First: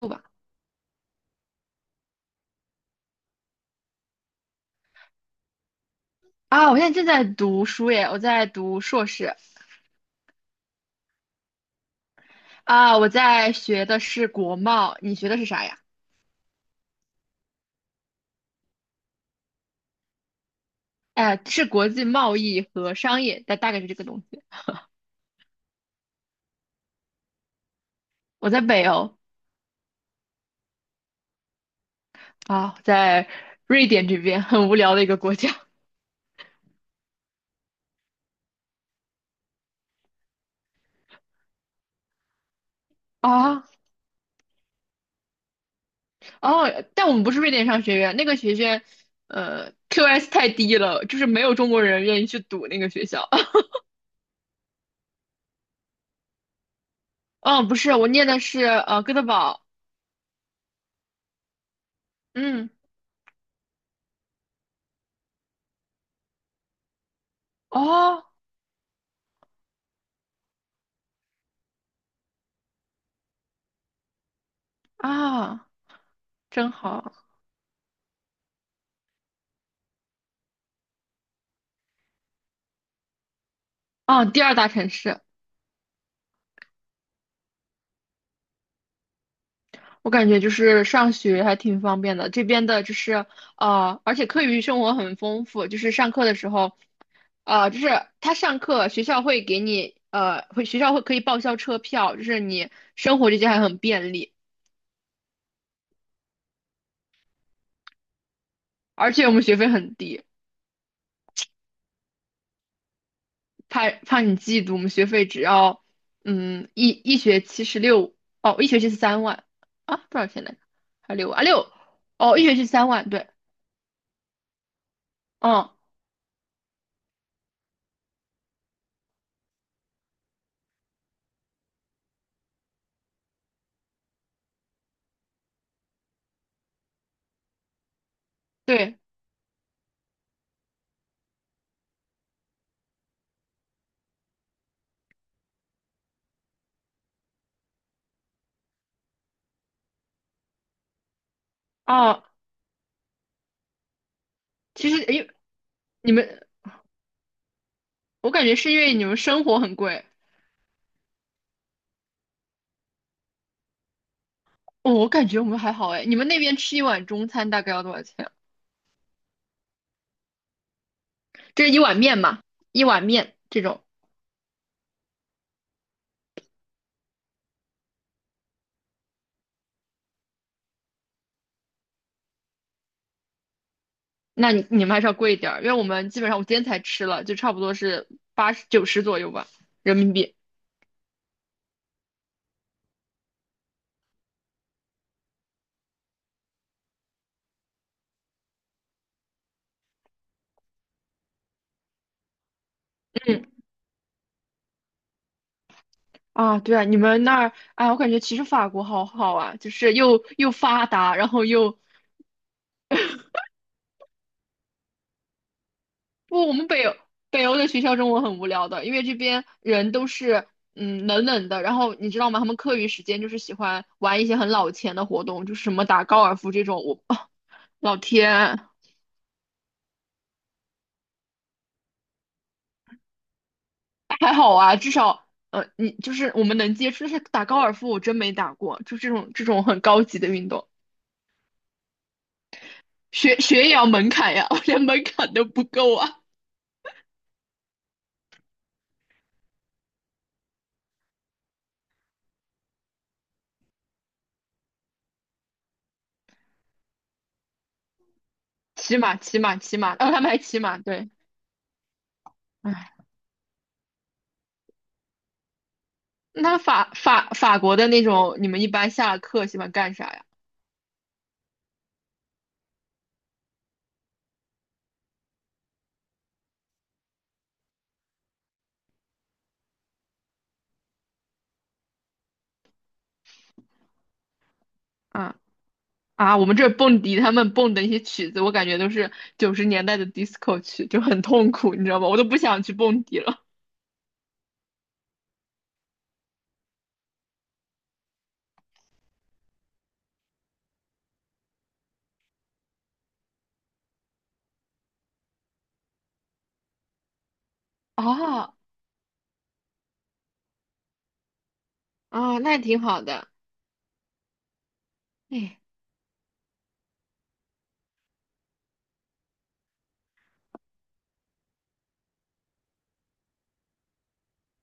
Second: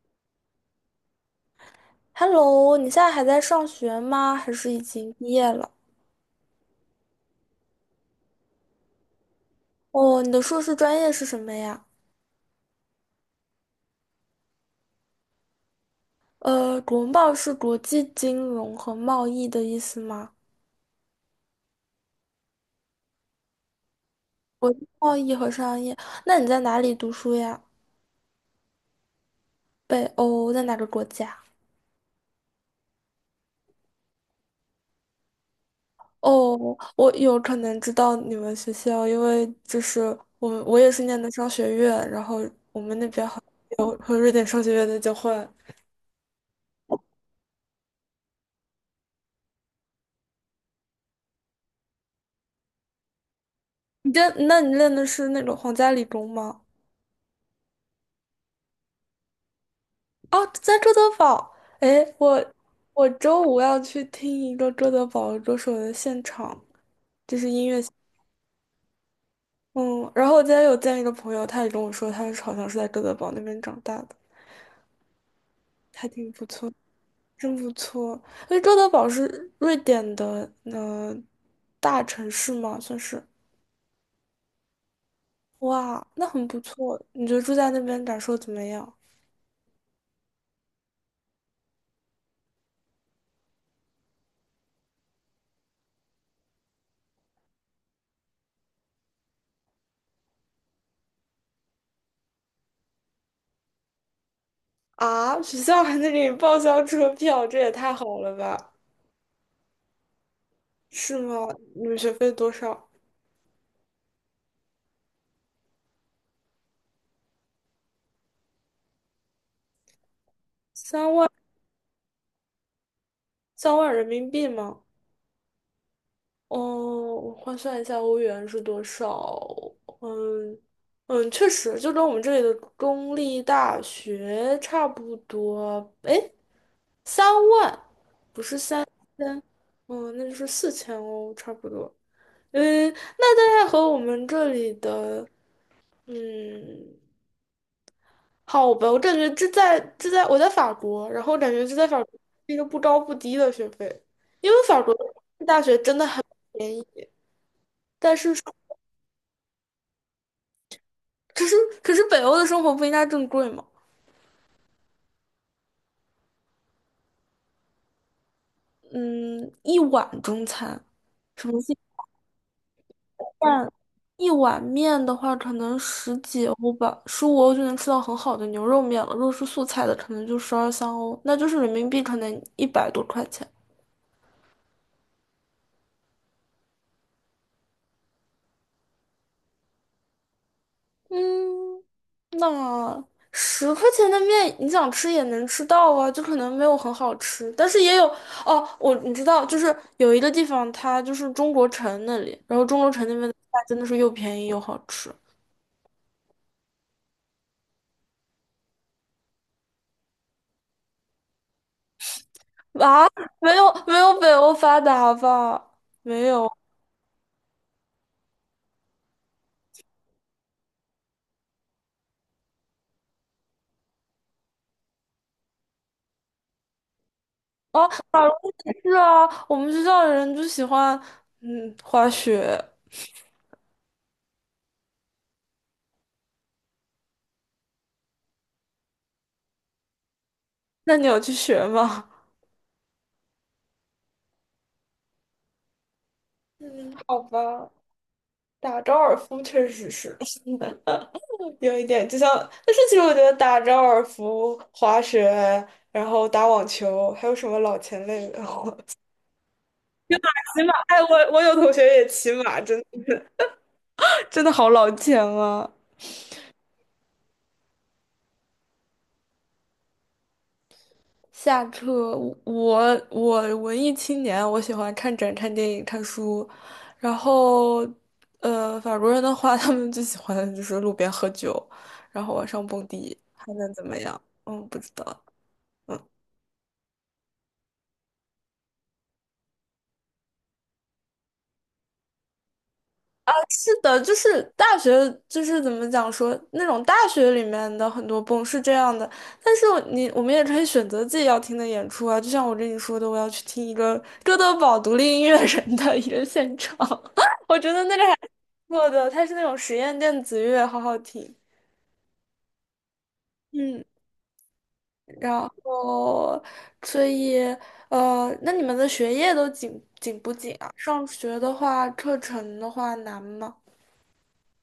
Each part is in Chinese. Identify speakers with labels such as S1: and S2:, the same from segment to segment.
S1: 不吧？
S2: Hello，你现在还在上学吗？还是已经毕业了？
S1: 啊，我现在正在读书耶，我在读硕士。
S2: 哦，你的硕士专业是什么呀？
S1: 啊，我在学的是国贸，你学的是啥呀？
S2: 国贸是国际金融和贸易的意思吗？
S1: 哎，是国际贸易和商业，大概是这个东西。
S2: 贸易和商业，那你在哪里读书呀？
S1: 我在北欧。
S2: 北欧，在哪个国家？
S1: 啊，在瑞典这边，很无聊的一个国家
S2: 哦，我有可能知道你们学校，因为就是我也是念的商学院，然后
S1: 啊。
S2: 有和瑞典商学院的交换。
S1: 哦，但我们不是瑞典商学院，那个学院，QS 太低了，就是没有中国人愿意去读那个学校。
S2: 那你念的是那个皇家理工吗？
S1: 嗯，不是，我念的是哥德堡。
S2: 哦，在周德堡，哎，我
S1: 嗯，
S2: 我周五要去听一个周德堡歌手的现场，就是音乐现
S1: 哦
S2: 嗯，然后我今天有见一个朋友，他也跟我说，好像是在周德堡那边长大的，
S1: 啊，
S2: 还挺不
S1: 真
S2: 错，
S1: 好。
S2: 真不错。因为周德堡是瑞典的，大城市嘛，算是，
S1: 啊，第二大城市。
S2: 哇，那很不错。你觉得住在那边感受怎么样？
S1: 我感觉就是上学还挺方便的，这边的就是而且课余生活很丰富，就是上课的时候，就是他上课学校会给你会学校会可以报销车票，就是你生活这些还很便利，
S2: 啊，学校还能给你报销车票，这也太好了吧？
S1: 而且我们学费很低。
S2: 是吗？你们学费多少？
S1: 怕怕你嫉妒，我们学费只要一学期是六。哦，一学期是三万。啊，多少钱来着？
S2: 三
S1: 还
S2: 万。
S1: 6万啊哦，一学期三万，对。
S2: 三万人民币吗？
S1: 嗯，
S2: 哦，我换算一下欧元是多少？嗯确实就跟我们这里的公立大学差不多。诶，三万，不是三
S1: 对
S2: 千，哦，那就是4000欧，差不多。嗯，那大概和我们这里的，嗯，好吧，我感觉这在这在我在法国，然后我感觉这在法国
S1: 啊，
S2: 是一个不高不低的学费，因为法
S1: 其
S2: 国
S1: 实因为
S2: 的大学真的
S1: 你
S2: 很。
S1: 们。
S2: 但
S1: 我
S2: 是
S1: 感觉是因为你们生活很贵。
S2: 可是可是北欧的生活不应该更贵吗？
S1: 哦，我感觉我们还好哎。你们那边吃一碗中餐大概要多少钱？
S2: 嗯，一碗中餐，什么
S1: 这是
S2: 鸡
S1: 一碗面嘛，一碗面这
S2: 蛋，
S1: 种。
S2: 一碗面的话，可能十几欧吧，15欧就能吃到很好的牛肉面了。如果是素菜的，可能就十二三欧，那就是人民币可能一百多块钱。
S1: 那你们还是要贵一点儿，因为我们基本上我今天才吃了，就差不多是八十九十左右吧，人民币。
S2: 嗯，那10块钱的面，你想吃也能吃到啊，就可能没有很好吃，但是也有哦。我你知道，就是有一个地方，它就是中国城那里，然后中国城那边的
S1: 嗯，
S2: 菜真的是又便宜又好吃。
S1: 啊，对啊，你们那儿，哎，我感觉其实法国好好啊，就是又发达，然后又
S2: 啊，没有没有北欧发达吧？没
S1: 不，
S2: 有
S1: 我们北欧的学校中文很无聊的，因为这边人都是冷冷的，然后你知道吗？他们课余时间就是喜欢玩一些很老钱的活动，就是什么打高尔夫这种。我、啊
S2: 啊，
S1: 老
S2: 法国
S1: 天。
S2: 也是啊，我们学校的人就喜欢滑雪，
S1: 还好啊，至少你就是我们能接触，但是打高尔夫我真没打过，就这种很高级的运动。
S2: 那你有去学吗？
S1: 学也要门槛呀，我连门槛都不够啊。
S2: 嗯，好吧，打高尔夫确实是 有一点，就像，但是其实我觉得打高尔夫、滑雪，然后打网球，还有什么老钱类的，
S1: 骑马，骑马，骑马，然后他们还骑
S2: 骑马，
S1: 马，
S2: 哎，
S1: 对。
S2: 我有同学也骑马，
S1: 唉，
S2: 真的真的好老钱啊。
S1: 那法国的那种，你们一般下了课喜欢干啥呀？
S2: 下课，我文艺青年，我喜欢看展、看电影、看书，然后，法国人的话，他们最喜欢的就是路边喝酒，然后晚上蹦迪，还能怎么样？嗯，不知道。
S1: 啊？
S2: 嗯，
S1: 啊，我们这儿蹦迪他们蹦的那些曲子，我感觉都是90年代的 disco 曲，就很痛苦，你知道吗？我都不想去蹦迪了。
S2: 是的，就是大学，就是怎么讲说，那种大学里面的很多蹦是这样的，但是我们也可以选择自己要听的演出啊，就像我跟你说的，我要去听一个哥德堡独立音乐人的一个现场。我觉得那 个还。
S1: 哦，
S2: 做的，它是那种实验电子乐，好好听。
S1: 哦，那挺好的。
S2: 嗯，然
S1: 哎。
S2: 后所以那你们的学业都紧不紧啊？上学的话，课程的话难吗？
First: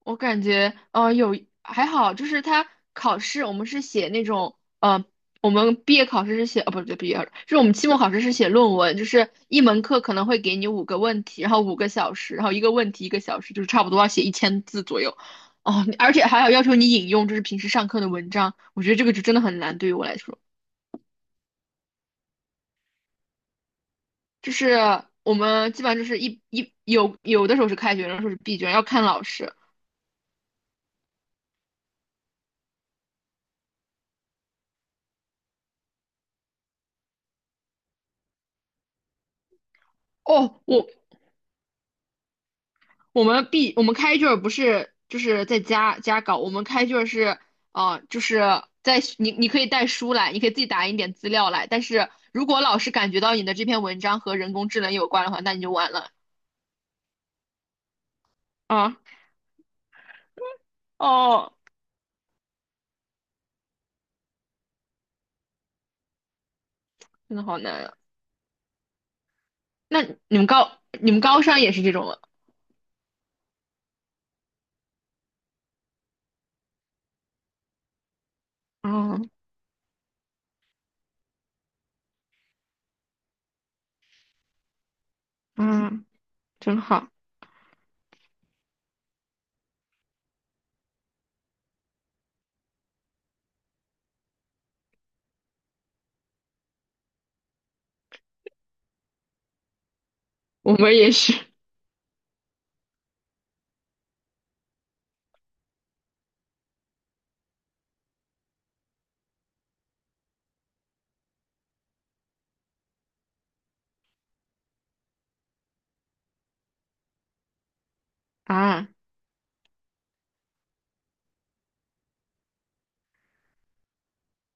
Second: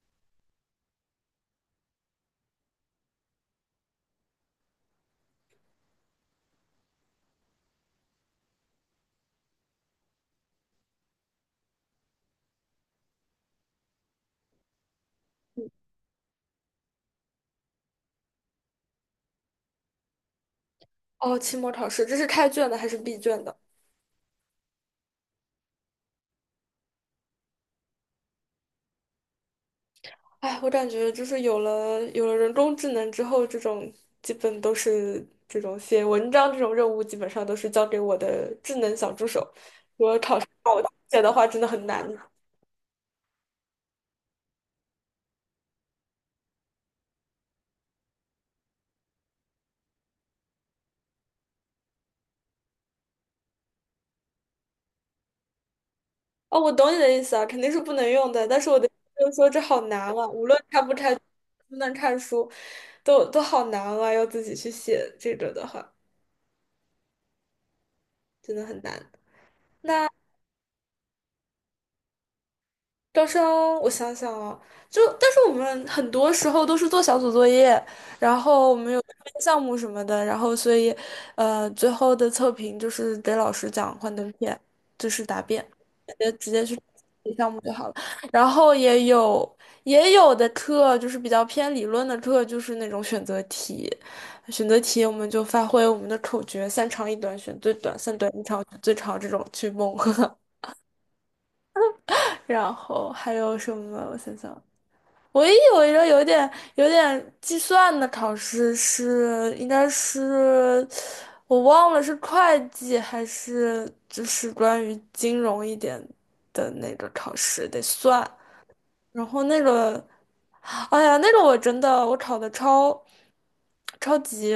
S1: 我感觉，还好，就是他考试，我们是写那种，我们毕业考试是写，哦，不对，毕业考试就是我们期末考试是写论文，就是一门课可能会给你5个问题，然后5个小时，然后一个问题一个小时，就是差不多要写1000字左右。哦，而且还要要求你引用，就是平时上课的文章，我觉得这个就真的很难，对于我来说，
S2: 哦，期末考试，这是开卷的还是闭卷的？
S1: 就是我们基本上就是有的时候是开卷，有的时候是闭卷，要看老师。
S2: 哎，我感觉就是有了人工智能之后，这种基本都是这种写文章这种任务，基本上都是交给我的智能小助手。我考试
S1: 哦，
S2: 让我
S1: 我
S2: 写的话，真的很难。
S1: 我们毕我们开卷儿不是就是在家搞，我们开卷儿是就是在你可以带书来，你可以自己打印点资料来，但是如果老师感觉到你的这篇文章和人工智能有关的话，那你就完了。
S2: 哦，我懂你的意思啊，肯定是不能用的。但是我的意
S1: 啊！
S2: 思就是说，这好难啊，无论看不看能
S1: 哦，
S2: 不能看书，都好难啊，要自己去写这个的话，
S1: 真的好难啊！
S2: 真的很难。
S1: 那
S2: 那
S1: 你们高三也是这种吗？
S2: 招生，我想想啊，就但是我们很多时候都是做小组作业，然后我们有
S1: 哦，
S2: 项目什么的，然后所以，最后的测评就是给老师讲幻灯片，就是答辩，
S1: 嗯，
S2: 直接去
S1: 真好，
S2: 项目就好了。然后也有的课就是比较偏理论的课，就是那种选择题，选择题我们就发挥我们的口诀，三长一短选最短，三短一长选最长这种去蒙。
S1: 我们也是
S2: 然后还有什么？我想想。唯一有一个有点计算的考试是，应该是我忘了是会计还是就是关于金融一点的那个考试，得算。
S1: 啊
S2: 然后那个，哎呀，那个我真的我考的超级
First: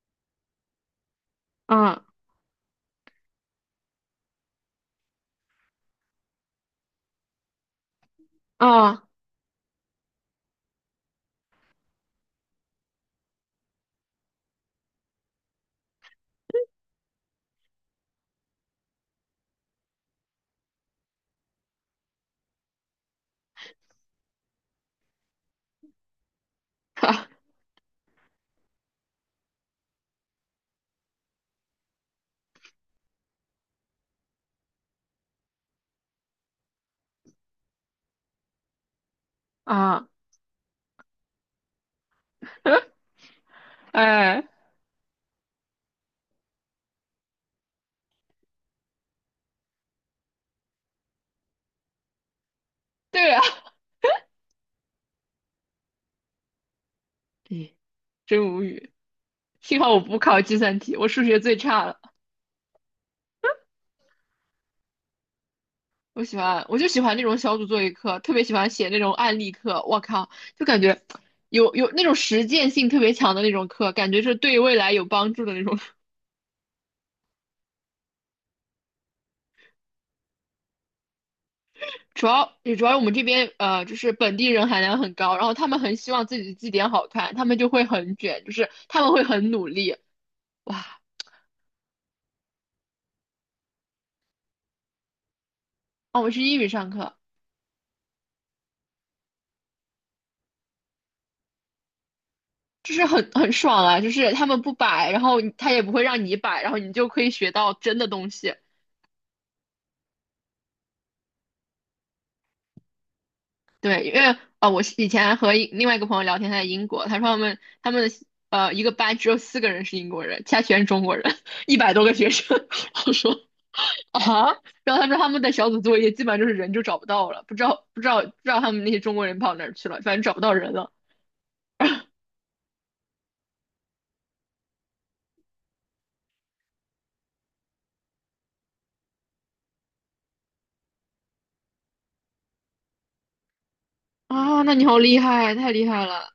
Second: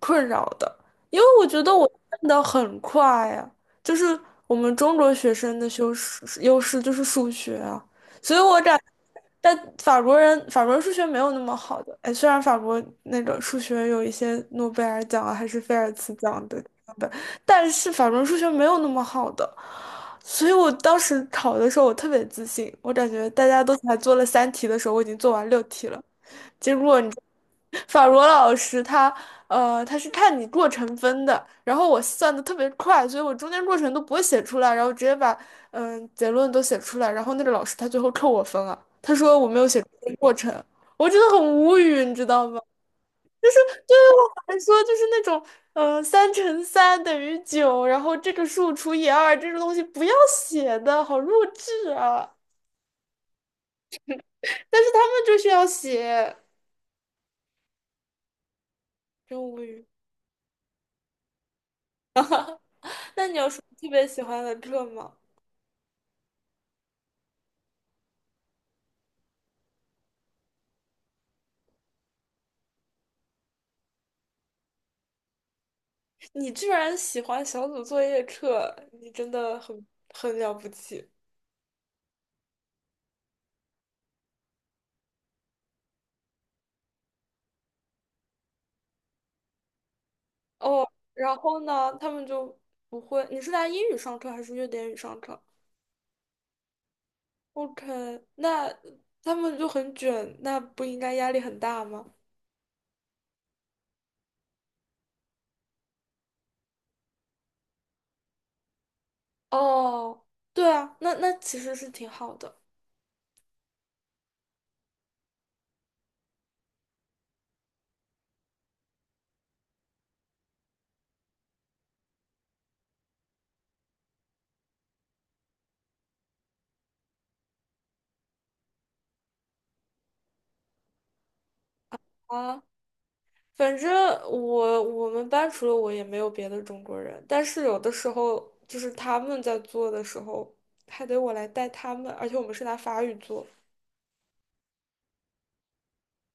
S2: 困扰的，因为我觉得我
S1: 啊
S2: 变的很快呀，就是我们中国学生的优势就是数学啊，所以我感
S1: 啊
S2: 但法国人数学没有那么好的，哎，虽然法国那个数学有一些诺贝尔奖啊，还是菲尔兹奖的，但是法国人数学没有那么好的。所以我当时考的时候，我特别自信，我感觉大家都才做了3题的时候，我已经做完6题了。结果你知道
S1: 哈
S2: 法罗老师他他是看你过程分的，然后我算的特别快，所以我中间过程都不会写出来，然后直接把嗯、结论都写出来，然后那个老师他最后扣我分了，他说我没有写出
S1: 啊！
S2: 过程，我真的很无语，你知道吗？就是对是我
S1: 哎，
S2: 来说就是那种嗯，三乘三等于九，然后这个数除以二这种东西不要写的，好弱智啊！
S1: 对啊，
S2: 但是他们就是要写，
S1: 哎真无语。
S2: 真无
S1: 幸
S2: 语。
S1: 好我不考计算题，我数学最差了。
S2: 那你有什么特别喜欢的课吗？
S1: 我喜欢，我就喜欢那种小组作业课，特别喜欢写那种案例课。我靠，就感觉有那种实践性特别强的那种课，感觉是对未来有帮助的那种。
S2: 你居然喜欢小组作业课，你真的很很了不起
S1: 主要我们这边就是本地人含量很高，然后他们很希望自己的字典好看，他们就会很卷，就是他们会很努力。
S2: 哦。
S1: 哇，
S2: 然后呢，他们就不会。你是拿英语上课还是瑞典语上课
S1: 哦，我是英语上课，
S2: ？OK，那他们就很卷，那不应该压力很大吗？
S1: 就是很爽啊，就是他们不摆，然后他也不会让你摆，然后你就可以学到真的东西。
S2: 哦，对啊，那其实是挺好的
S1: 对，因为我是以前和另外一个朋友聊天，他在英国，他说他们的一个班只有4个人是英国人，其他全是中国人，100多个学生。我说啊，然后他说他们的小组作业基本上就是人就找不到了，不知道他们那些中国人跑哪儿去了，反正找不到人了。
S2: 啊。反正我们班除了我也没有别的中国人，但是有的时候就是他们在做的时候，还得我来带他们，而且我们是拿法语做，
S1: 啊，那你好厉害，太厉害了。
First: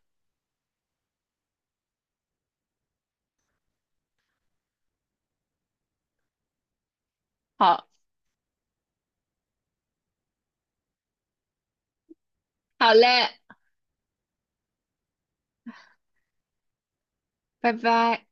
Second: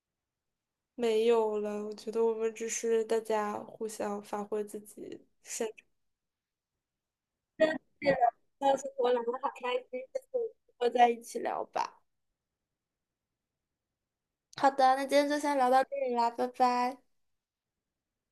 S2: 没有了。我觉得我们只是大家互相发挥自己擅长。
S1: 好，
S2: 那生活聊得好开心，下次我们再一起聊吧。
S1: 好嘞，
S2: 好的，那今天就先聊到这里啦，拜拜。
S1: 拜拜。